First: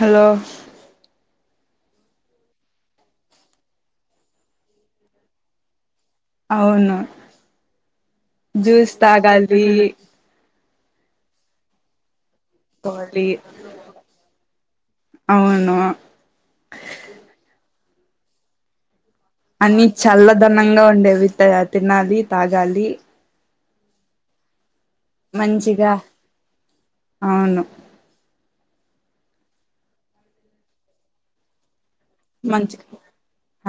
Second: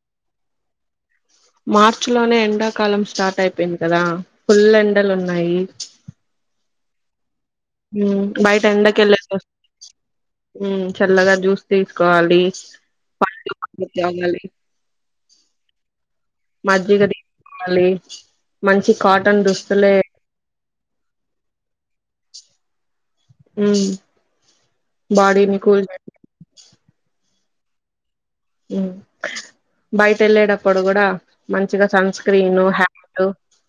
Hello March లోనే ఎండాకాలం start అయిపోయింది. కదా ఫుల్ ఎండలున్నాయి. అవును ఉమ్ బయట జ్యూస్ ఎండకెళ్ళేసి వస్తే తాగాలి మ్ చల్లగా జ్యూస్ తీసుకోవాలి. కోవాలి పండ్లు బాగా తాగాలి. అవును మజ్జిగ తీసుకోవాలి మంచి కాటన్ అని దుస్తులే చల్లదనంగా ఉండేవి త తినాలి తాగాలి. ఉమ్ బాడీ ని కుల్ మంచిగా బే అవును మ్ బయట వెళ్ళేటప్పుడు కూడా మంచిగా సన్ స్క్రీన్ మంచిగా హ్యాట్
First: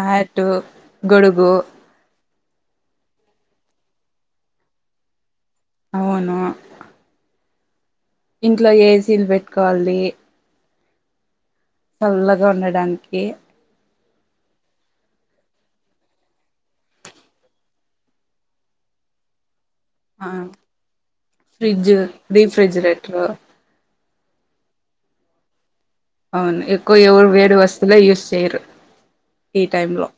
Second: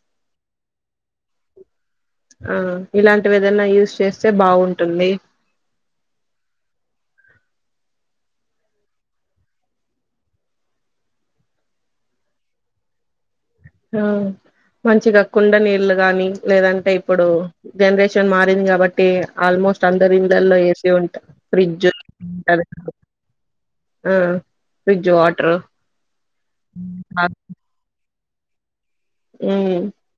హాటు గొడుగు ఆ ఇలాంటివేదైనా యూజ్ చేస్తే బాగుంటుంది. అవును ఇంట్లో ఏసీలు పెట్టుకోవాలి. చల్లగా ఉండడానికి ఆ మంచిగా కుండ నీళ్లు గానీ లేదంటే ఇప్పుడు జనరేషన్ మారింది కాబట్టి ఆల్మోస్ట్ తందరి ఆ ఇండ్లల్లో ఏసీ ఉంటాది ఫ్రిడ్జ్ ఉంటది. ఉమ్ ఫ్రిడ్జ్ వాటరు అవును ఎక్కువ ఎవరు వేడి వస్తువులే యూస్ చేయరు. ఈ ఉమ్ టైమ్ లో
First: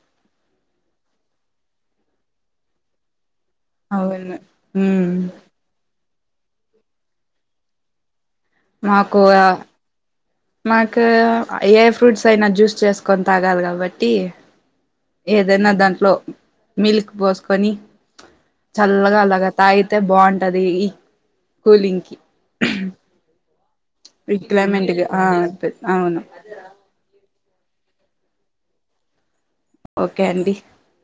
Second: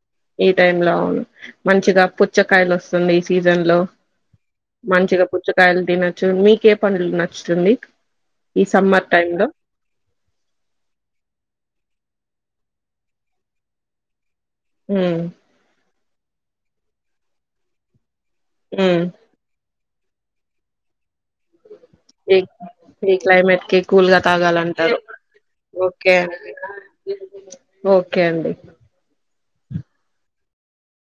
ఈ టైం లో అవును మంచిగా పుచ్చకాయలు వస్తుంది. సీజన్ లో అవును ఉమ్ మంచిగా పుచ్చకాయలు తిన మీకే పండ్లు నచ్చుతుంది. ఈ సమ్మర్ మాకు టైమ్ లో ఆ మాకు ఏ ఫ్రూట్స్ తైన జ్యూస్ చేసుకొని తాగాలి కాబట్టి ఉమ్ ఏదైనా దాంట్లో మిల్క్ పోసుకొని ఉమ్ చల్లగా అలాగా తాగీతే బాగుంటది కూలింగ్ కి ఇ ఇ క్లైమేట్ కి కూల్ గా రిక్లైమెంట్ తాగాలంటారు కి ఆ ఓకే అవును ఓకే అండి ఓకే అండి